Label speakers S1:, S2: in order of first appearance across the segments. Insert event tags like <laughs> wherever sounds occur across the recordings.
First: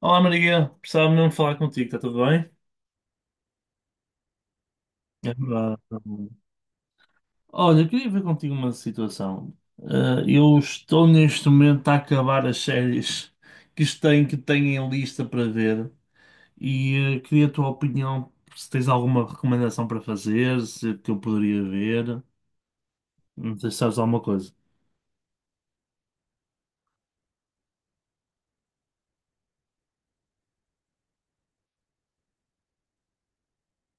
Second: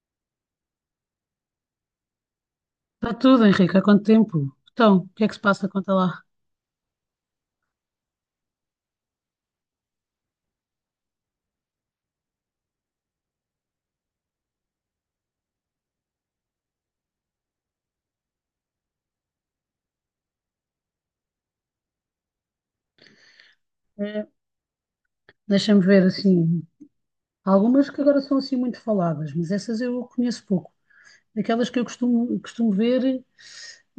S1: Olá Maria, precisava mesmo falar contigo, está tudo bem?
S2: Está tudo, Henrique. Há quanto tempo? Então, o que é que
S1: É
S2: se passa?
S1: verdade,
S2: Conta
S1: está
S2: lá.
S1: bom. Olha, eu queria ver contigo uma situação. Eu estou neste momento a acabar as séries que têm em lista para ver e queria a tua opinião, se tens alguma recomendação para fazer, se que eu poderia ver, não sei se sabes alguma
S2: É,
S1: coisa.
S2: deixa-me ver, assim, há algumas que agora são assim muito faladas, mas essas eu conheço pouco. Aquelas que eu costumo ver,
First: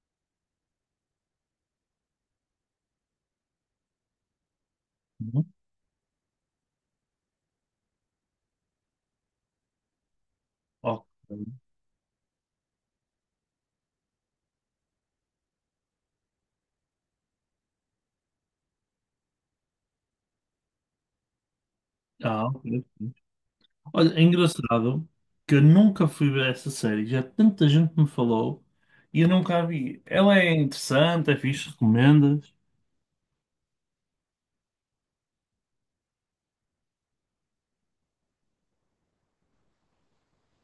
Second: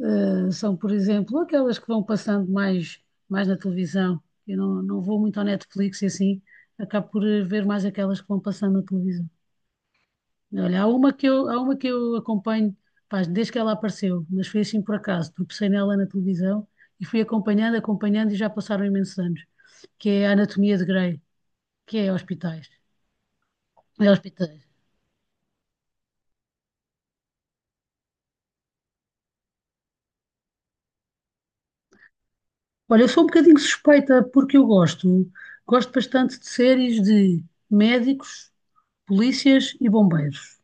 S2: são, por exemplo, aquelas que vão passando mais na televisão. Eu não vou muito ao
S1: Não?
S2: Netflix e assim, acabo por ver mais aquelas que vão passando na televisão. Olha, há
S1: Ok.
S2: uma que eu, há uma que eu acompanho, pá, desde que ela apareceu, mas foi assim por acaso, tropecei nela na televisão e fui acompanhando, acompanhando e já passaram imensos anos, que é a Anatomia de Grey, que é
S1: Ah,
S2: hospitais.
S1: ok.
S2: É
S1: Olha, é
S2: hospitais.
S1: engraçado que eu nunca fui ver essa série. Já tanta gente me falou e eu nunca a vi. Ela é interessante, é fixe, recomendas?
S2: Olha, eu sou um bocadinho suspeita porque eu gosto bastante de séries de médicos, polícias e bombeiros.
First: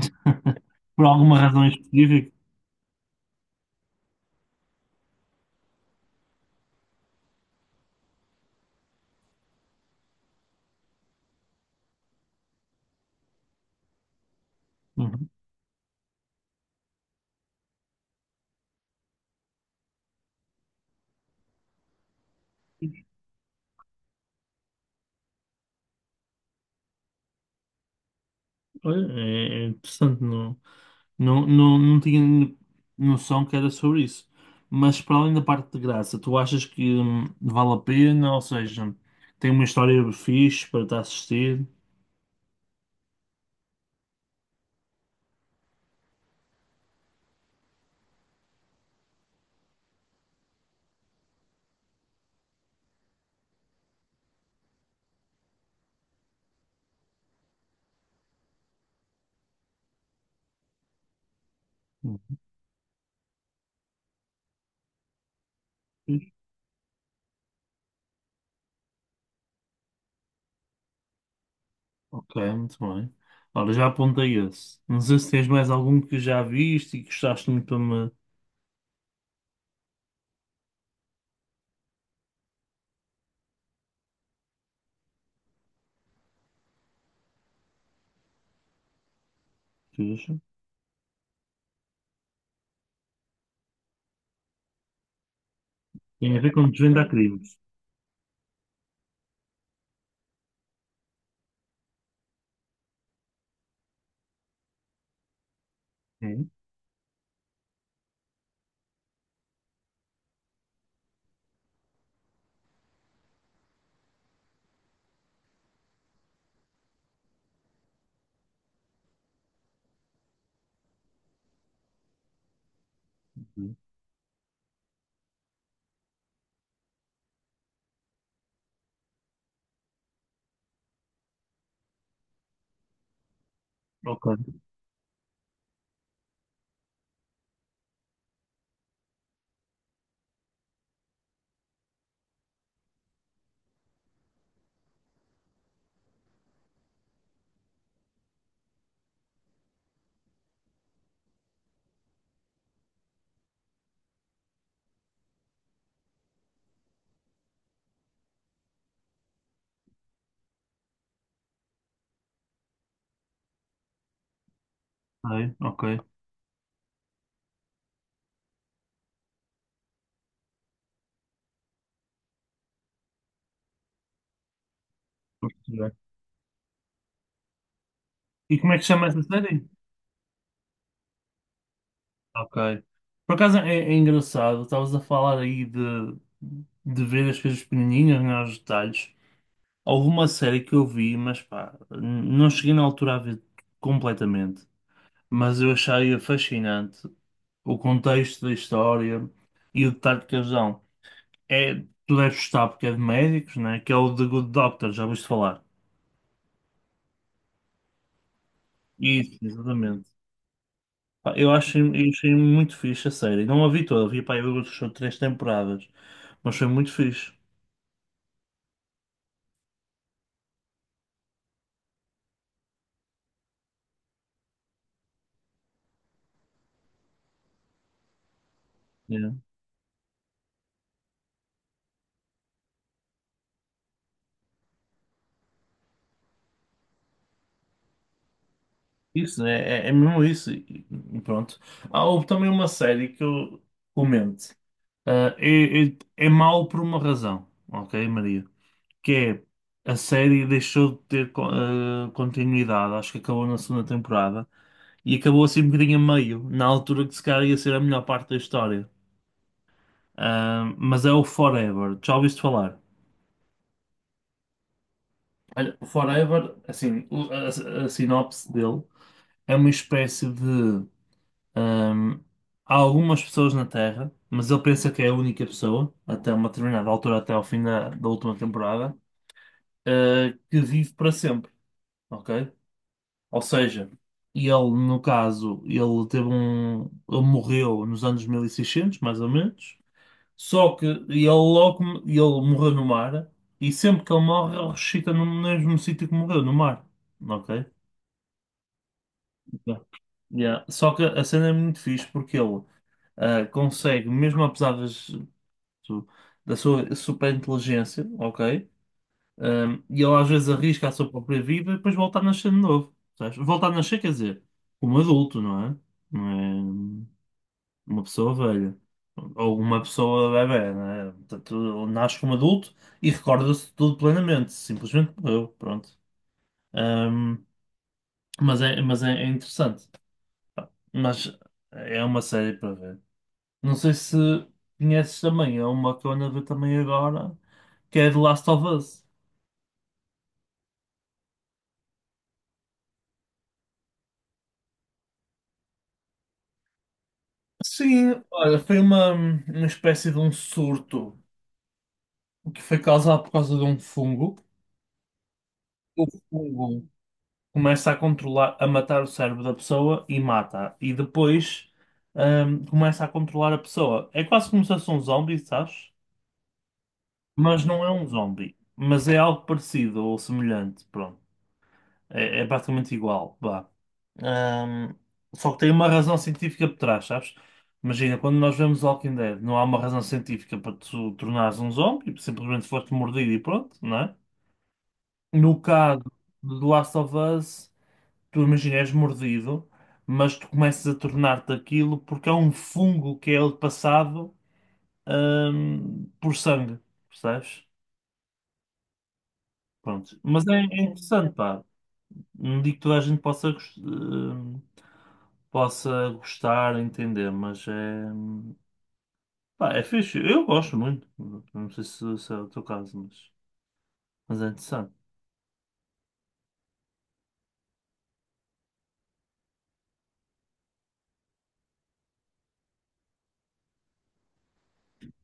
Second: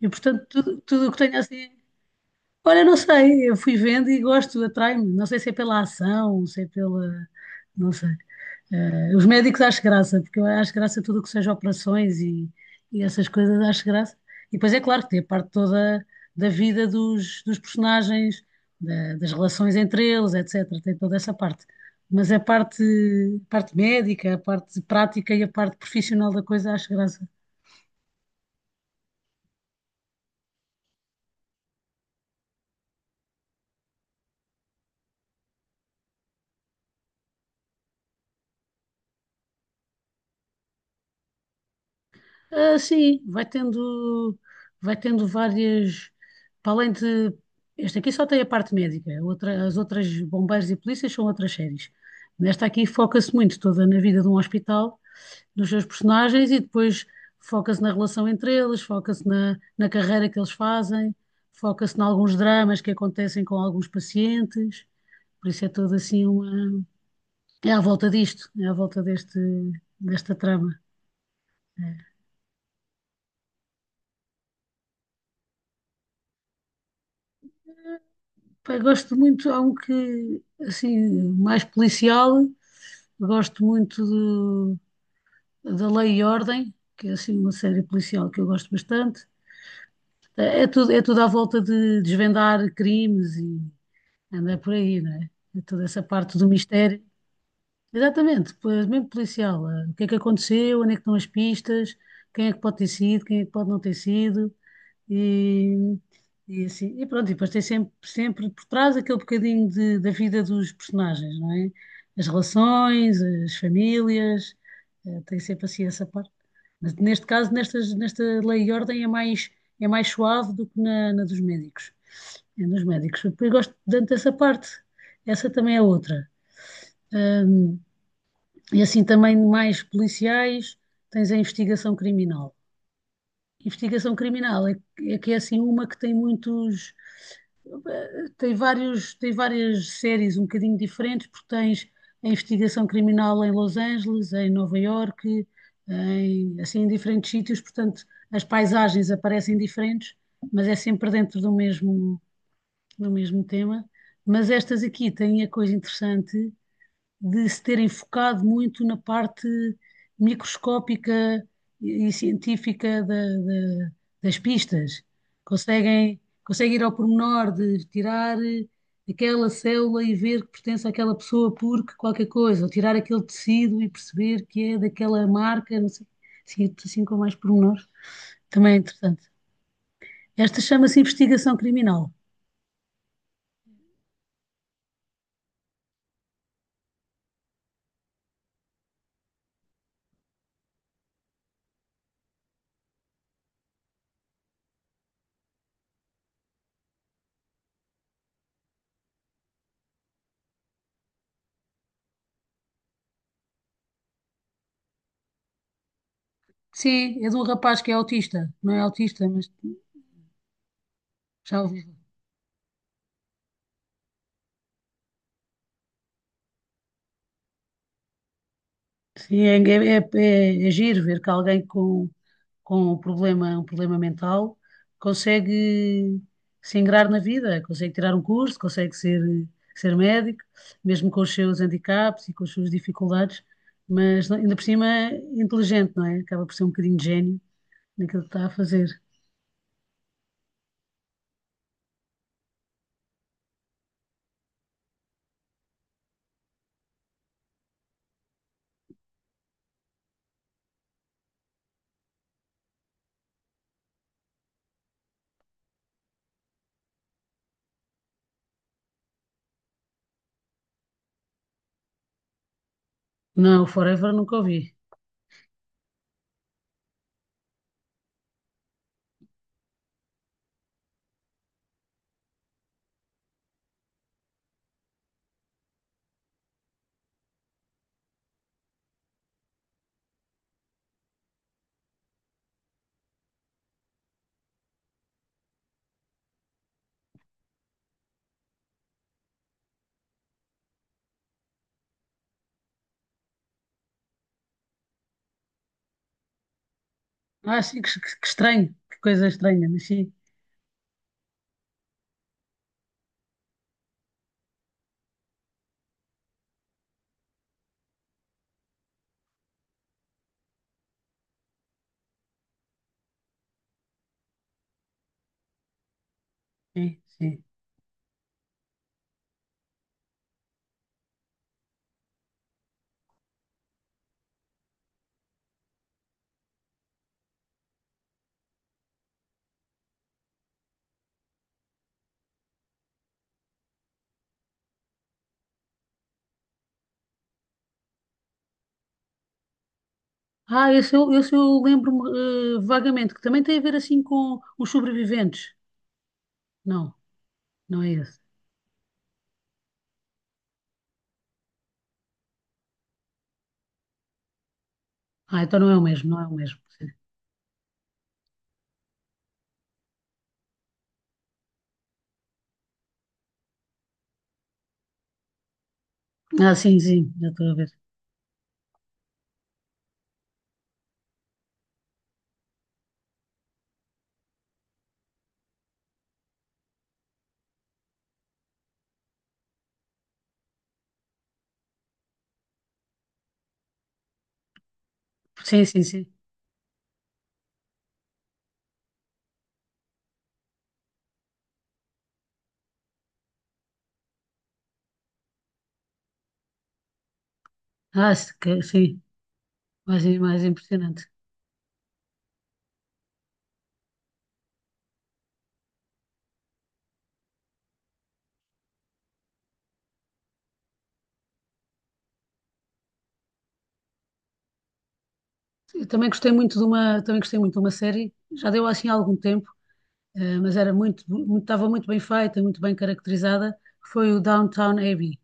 S2: E portanto, tudo,
S1: Por
S2: tudo o que tenho
S1: alguma razão
S2: assim.
S1: específica?
S2: Olha, não sei, eu fui vendo e gosto, atrai-me. Não sei se é pela ação, se é pela. Não sei. Os médicos acho graça, porque eu acho graça tudo o que seja operações e essas coisas, acho graça. E depois é claro que tem a
S1: Uhum.
S2: parte toda da vida dos personagens, das relações entre eles, etc. Tem toda essa parte. Mas a parte médica, a parte prática e a parte profissional da coisa acho graça.
S1: Olha, é interessante, não tinha noção que era sobre isso. Mas para além da parte de graça, tu achas que vale a pena? Ou seja, tem uma história fixe para te assistir?
S2: Ah, sim, vai tendo várias. Para além de. Este aqui só tem a parte médica, as outras bombeiros e polícias são outras séries. Nesta aqui foca-se muito toda na vida de um hospital, nos seus personagens e depois foca-se na relação entre eles, foca-se na carreira que eles fazem, foca-se em alguns dramas que acontecem com alguns pacientes. Por isso é toda assim uma. É à volta disto, é à volta deste, desta trama. É.
S1: Ok, muito bem. Ora, já apontei esse. Não sei se tens mais algum que já viste e que gostaste muito para me.
S2: Pá, gosto muito, há um que, assim, mais policial, gosto muito da Lei e Ordem, que é assim uma série policial que eu gosto bastante.
S1: Veja.
S2: É tudo à volta de desvendar crimes e andar por aí, não é? É toda essa
S1: Tem
S2: parte
S1: a
S2: do
S1: ver com
S2: mistério.
S1: desvendar, hum, crimes.
S2: Exatamente, pois, mesmo policial. O que é que aconteceu, onde é que estão as pistas, quem é que pode ter sido, quem é que pode não ter sido. E,
S1: É?
S2: e assim, e pronto, e depois tem sempre por trás aquele bocadinho da vida dos personagens, não é? As relações, as famílias, tem sempre assim essa parte. Mas neste caso, nesta Lei e Ordem é mais, suave do que na dos médicos. É dos médicos. Depois gosto tanto dessa parte. Essa também é outra. Ahm, e assim também mais policiais, tens a investigação criminal. Investigação
S1: Ok,
S2: criminal é que é assim uma que tem muitos, tem várias séries um bocadinho diferentes, porque tens a investigação criminal em Los Angeles, em Nova Iorque, assim em diferentes sítios, portanto as paisagens aparecem diferentes, mas é sempre dentro do mesmo tema. Mas estas aqui têm a coisa interessante de se terem focado muito na parte microscópica e científica das pistas.
S1: ok.
S2: Conseguem ir ao pormenor de tirar aquela célula e ver que pertence àquela pessoa porque qualquer coisa, ou tirar aquele tecido e perceber que é daquela marca, não
S1: Percebi.
S2: sei, assim com mais pormenores.
S1: E como
S2: Também é
S1: é que chama essa
S2: interessante.
S1: série?
S2: Esta chama-se investigação criminal.
S1: Ok. Por acaso é engraçado, estavas a falar aí de ver as coisas pequenininhas, né, os detalhes. Houve uma série que eu vi, mas pá, não cheguei na altura a ver completamente. Mas eu achei fascinante o contexto da história e o detalhe de casão. É, tu deves gostar porque é de médicos, né? Que é o The Good Doctor, já ouviste falar?
S2: Sim, é de um rapaz que é autista. Não é autista,
S1: Isso,
S2: mas
S1: exatamente. Pá,
S2: já ouvi.
S1: eu achei muito fixe a série. Não a vi toda, vi pá, eu acho 3 temporadas, mas foi muito fixe.
S2: Sim, é giro ver que alguém com um problema mental consegue se ingrar na vida, consegue tirar um curso, consegue ser,
S1: Yeah.
S2: ser médico, mesmo com os seus handicaps e com as suas dificuldades, mas ainda por cima é inteligente, não é? Acaba por ser um bocadinho de gênio naquilo que está a fazer.
S1: Isso, é mesmo isso. E pronto. Há houve também uma série que eu comento. Ah, é mau por uma razão, ok, Maria? Que é a série deixou de ter continuidade, acho que acabou na segunda temporada e acabou assim um bocadinho a meio, na altura que se calhar ia ser a melhor parte da história. Ah, mas é o Forever, já ouviste falar?
S2: Não, o Forever nunca ouvi.
S1: Olha, o Forever, assim, a sinopse dele é uma espécie de. ahm, Há algumas pessoas na Terra, mas ele pensa que é a única pessoa, até uma determinada altura, até ao fim da última temporada, ah, que vive para sempre, ok? Ou seja, ele, no caso, ele teve um. Ele morreu nos anos 1600 mais ou menos. Só que ele logo. Ele morreu no mar. E sempre que ele morre, ele ressuscita no mesmo sítio que morreu, no mar.
S2: Ah,
S1: Ok?
S2: sim, que estranho, que coisa estranha,
S1: Yeah.
S2: mas sim,
S1: Yeah. Só que a cena é muito fixe porque ele ah, consegue, mesmo apesar do- da sua super inteligência, ok? Um, e ele às vezes arrisca a sua própria vida e depois volta a nascer de novo. Sabes? Volta a nascer, quer dizer, como adulto, não é?
S2: sim,
S1: Não é
S2: sim.
S1: uma pessoa velha. Ou uma pessoa bebé, não é? Portanto, ele nasce como adulto e recorda-se de tudo plenamente. Simplesmente morreu, pronto. Um, é interessante. Mas é uma série para ver. Não sei se conheces também, é uma que eu ando a ver também agora, que é The Last of Us.
S2: Ah, esse eu lembro-me vagamente, que também tem a ver assim com os sobreviventes. Não, não é esse.
S1: Sim, olha, foi uma espécie de um surto que foi causado por causa de um fungo.
S2: Ah, então não é o
S1: O
S2: mesmo, não é o mesmo. Sim.
S1: fungo começa a controlar, a matar o cérebro da pessoa e mata. E depois, começa a controlar a pessoa. É quase como se fosse um zombie, sabes?
S2: Ah, sim, sim, já estou a
S1: Mas
S2: ver.
S1: não é um zombie. Mas é algo parecido ou semelhante. Pronto. É, é praticamente igual, vá. Ahm, Só que tem uma razão científica por trás, sabes? Imagina, quando nós vemos Walking Dead, não há uma razão científica para tu tornares um zombie, simplesmente foste mordido e pronto, não é? No
S2: Sim, sim,
S1: caso
S2: sim.
S1: do Last of Us, tu imagina, és mordido, mas tu começas a tornar-te aquilo porque é um fungo que é ele passado, por sangue, percebes?
S2: Ah, se ca- sim, mais,
S1: Pronto.
S2: mais
S1: É
S2: impressionante.
S1: interessante, pá. Não digo que toda a gente possa gostar, entender, mas é. Pá, é fixe. Eu gosto muito. Não sei se é o teu caso, mas é interessante.
S2: Eu também gostei muito de uma série, já deu assim há algum tempo, mas era estava muito bem feita, muito bem caracterizada, foi o Downtown Abbey.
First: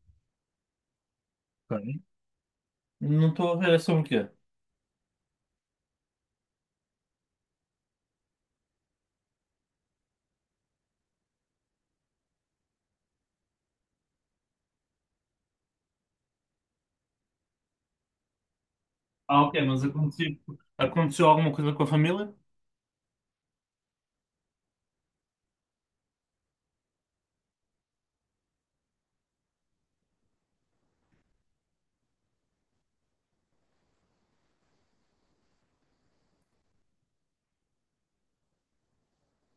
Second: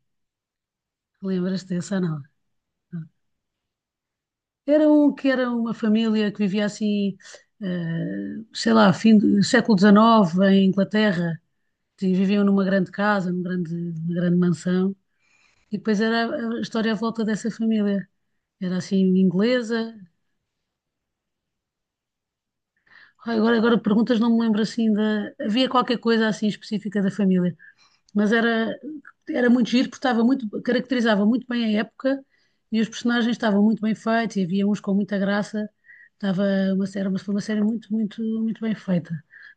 S2: Lembras-te
S1: Ok.
S2: dessa, não?
S1: Não estou a ver, é sobre o quê?
S2: Era um que era uma família que vivia assim, sei lá, fim do século XIX em Inglaterra, e viviam numa grande casa, numa grande mansão, e depois era a história à volta dessa família. Era assim,
S1: Ah, ok, mas
S2: inglesa.
S1: aconteceu, Aconteceu alguma coisa com a família?
S2: Ai, Agora perguntas, não me lembro assim da. Havia qualquer coisa assim específica da família. Mas era muito giro, porque caracterizava muito bem a época e os personagens estavam muito bem feitos e havia uns com muita graça. Estava mas foi uma série muito, muito, muito bem feita.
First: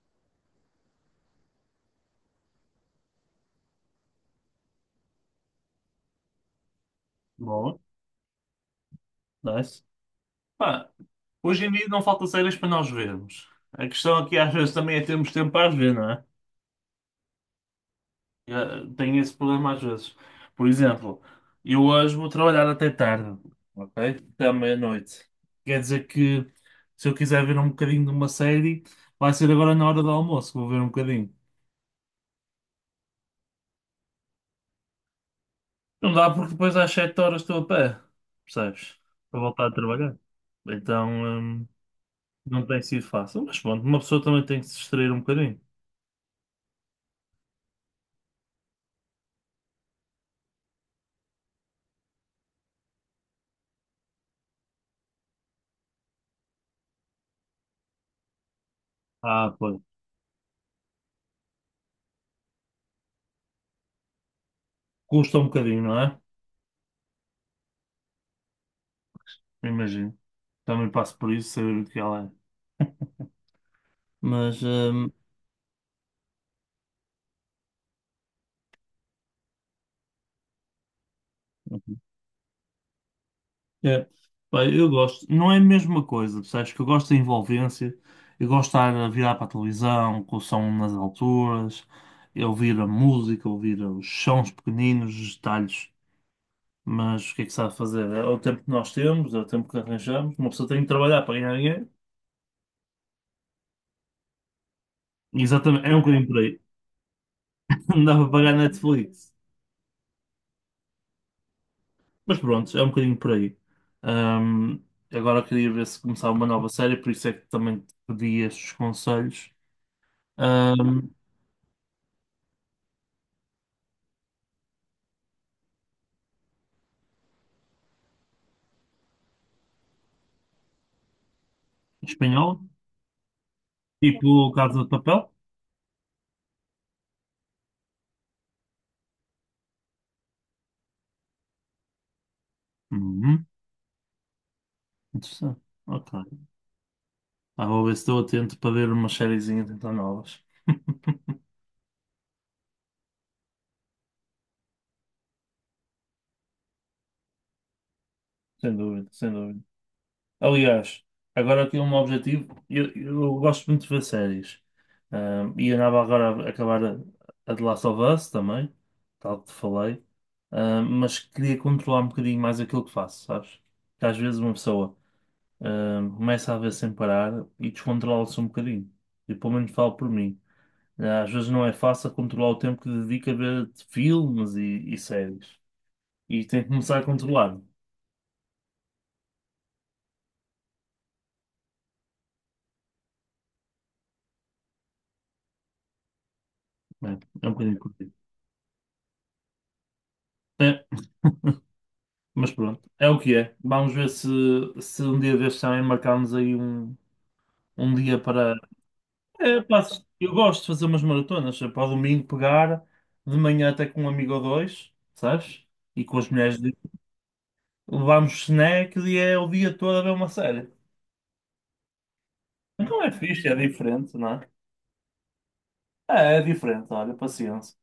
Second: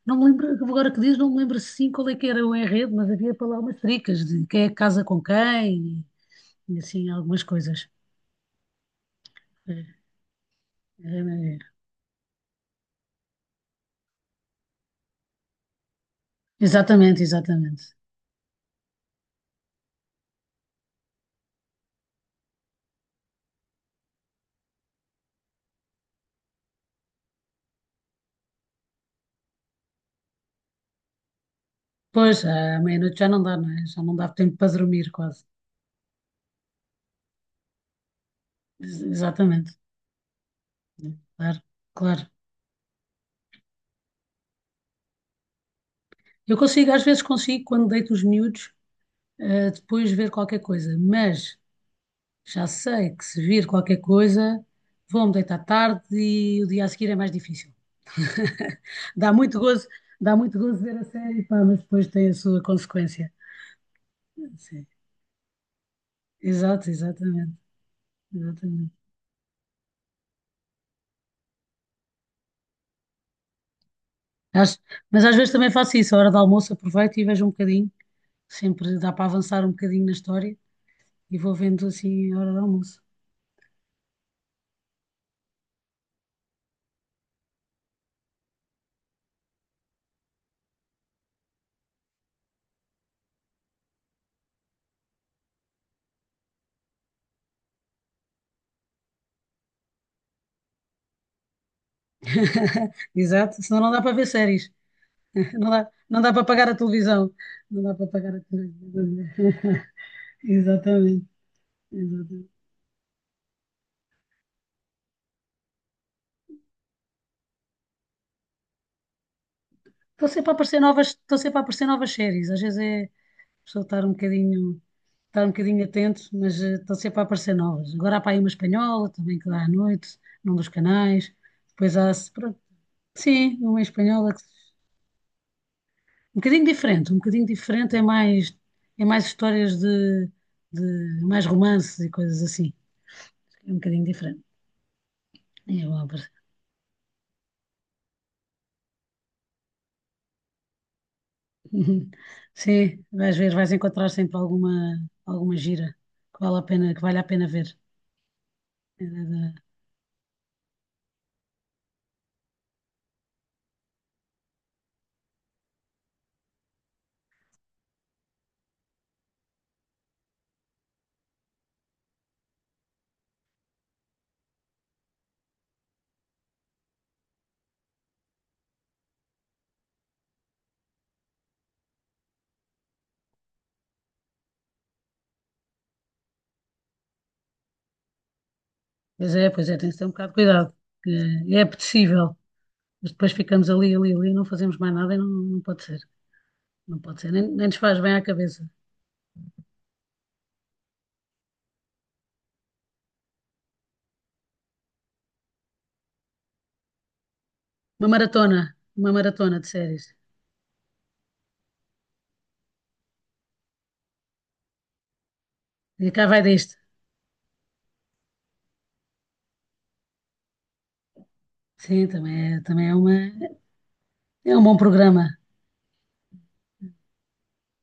S2: Não me lembro, agora que diz, não me lembro sim qual é que era o enredo, mas havia para lá umas tricas de quem é que casa com quem e assim algumas
S1: Boa,
S2: coisas.
S1: nice.
S2: É,
S1: Pá,
S2: é,
S1: hoje em
S2: é.
S1: dia não falta séries para nós vermos. A questão aqui às vezes também é termos tempo para as ver, não é?
S2: Exatamente, exatamente.
S1: Tenho esse problema às vezes. Por exemplo, eu hoje vou trabalhar até tarde, ok? Até à meia-noite. Quer dizer que se eu quiser ver um bocadinho de uma série, vai ser agora na hora do almoço que vou ver um bocadinho.
S2: Pois, à meia-noite já não dá, não é? Já não dá tempo para dormir quase.
S1: Não dá porque depois às 7 horas estou a pé, percebes? Para voltar
S2: Exatamente.
S1: a trabalhar.
S2: É,
S1: Então,
S2: claro, claro.
S1: não tem sido fácil. Mas pronto, uma pessoa também tem que se distrair um bocadinho.
S2: Eu consigo, às vezes consigo, quando deito os miúdos, depois ver qualquer coisa, mas já sei que se vir qualquer coisa, vou-me deitar tarde e o dia a seguir é mais difícil. <laughs> Dá
S1: Ah,
S2: muito
S1: pois.
S2: gozo, dá muito gozo ver a série, pá, mas depois tem a sua consequência. Sim.
S1: Custa um bocadinho, não é?
S2: Exato, exatamente, exatamente.
S1: Imagino. Também passo por isso, saber o que ela é. Mas,
S2: Acho- mas às vezes também faço isso, a hora do almoço aproveito e vejo um bocadinho, sempre dá para avançar um bocadinho na história e vou vendo assim a hora do almoço.
S1: é, pá, eu gosto, não é a mesma coisa, sabes que eu gosto da envolvência, eu gosto de estar a virar para a televisão, com o som nas alturas, eu ouvir a música, ouvir os sons pequeninos, os detalhes, mas o que é que se há de fazer? É o tempo que nós temos, é o tempo que arranjamos, uma pessoa tem que trabalhar para ganhar dinheiro.
S2: <laughs> Exato, senão não dá para ver séries. Não
S1: Exatamente,
S2: dá,
S1: é um
S2: não
S1: bocadinho
S2: dá
S1: por
S2: para
S1: aí,
S2: pagar a televisão. Não
S1: <laughs>
S2: dá
S1: não
S2: para
S1: dá para
S2: pagar a
S1: pagar
S2: televisão.
S1: Netflix,
S2: <laughs> Exatamente.
S1: mas
S2: Exatamente.
S1: pronto, é um bocadinho por aí. Ahm, Agora queria ver se começava uma nova série, por isso é que também te pedi estes conselhos.
S2: Estão sempre a aparecer novas, estão sempre a aparecer novas séries. Às vezes é a pessoa estar um bocadinho atento, mas estão sempre a aparecer novas. Agora há para aí uma espanhola também que dá à noite, num dos canais. Depois há, pronto,
S1: Espanhol?
S2: sim, uma espanhola que,
S1: Tipo Casa de Papel?
S2: um bocadinho diferente é mais, histórias de mais romances e coisas assim.
S1: Uhum.
S2: É um bocadinho diferente.
S1: Interessante.
S2: É bom.
S1: Ok. Ah, vou ver se estou atento para ver umas sériezinhas então novas.
S2: Uhum. Sim, vais encontrar sempre alguma gira que vale a pena, que vale a pena ver.
S1: Sem
S2: É, é,
S1: dúvida, sem dúvida.
S2: é.
S1: Aliás, agora aqui um objetivo. Eu gosto muito de ver séries. Ah, e andava agora a acabar a The Last of Us também, tal que te falei. Ah, mas queria controlar um bocadinho mais aquilo que faço, sabes? Porque às vezes uma pessoa ah, começa a ver sem parar e descontrola-se um bocadinho. E pelo menos falo por mim. Às vezes não é fácil controlar o tempo que dedica a ver filmes e séries. E tem que começar a controlar.
S2: Pois é, pois é, tem que ter um bocado de cuidado, que é apetecível, mas depois ficamos ali, ali, ali, não fazemos mais nada e não pode ser, não
S1: Né?
S2: pode ser, nem,
S1: É, um
S2: nem nos
S1: bocadinho
S2: faz
S1: curtido.
S2: bem à cabeça.
S1: É, mas pronto, é o que é. Vamos ver se um dia destes também marcamos um
S2: Uma
S1: dia para.
S2: maratona, uma maratona
S1: É,
S2: de
S1: pá,
S2: séries.
S1: eu gosto de fazer umas maratonas. É para o domingo pegar, de manhã até com um amigo ou dois, sabes? E
S2: E
S1: com
S2: cá
S1: as
S2: vai
S1: mulheres
S2: disto.
S1: de... levamos snacks e é o dia todo a ver uma série.
S2: Sim, também é
S1: Não
S2: uma,
S1: é fixe, é diferente, não é?
S2: é um bom programa.
S1: É, é diferente, olha, paciência.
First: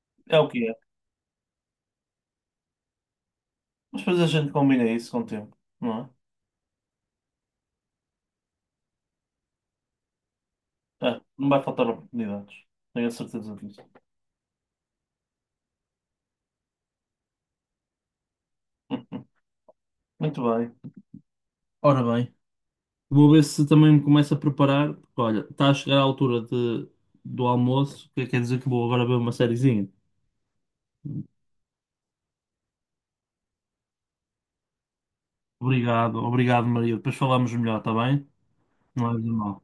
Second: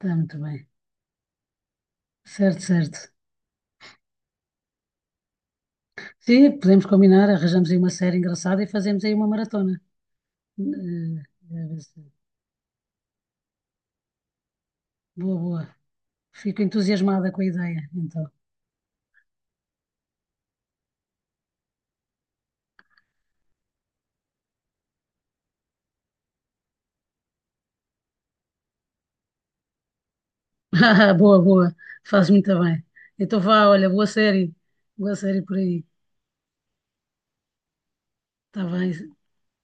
S2: Está muito
S1: É o
S2: bem.
S1: que é.
S2: Certo, certo.
S1: Mas depois a gente combina isso com o tempo, não
S2: Sim, podemos combinar, arranjamos aí uma série engraçada e fazemos aí uma maratona.
S1: é? É, não vai faltar
S2: Eh,
S1: oportunidades. Tenho a certeza disso.
S2: Boa, boa. Fico entusiasmada com a ideia, então.
S1: <laughs> Muito bem. Ora bem, vou ver se também me começo a preparar. Porque, olha, está a chegar a altura de, do almoço, que quer dizer que vou agora ver uma sériezinha.
S2: <laughs> Boa, boa. Faz muito bem. Então vá, olha, boa série. Boa série por aí.
S1: Obrigado, obrigado, Maria. Depois falamos melhor, está bem?
S2: Está
S1: Não é
S2: bem.
S1: de mal.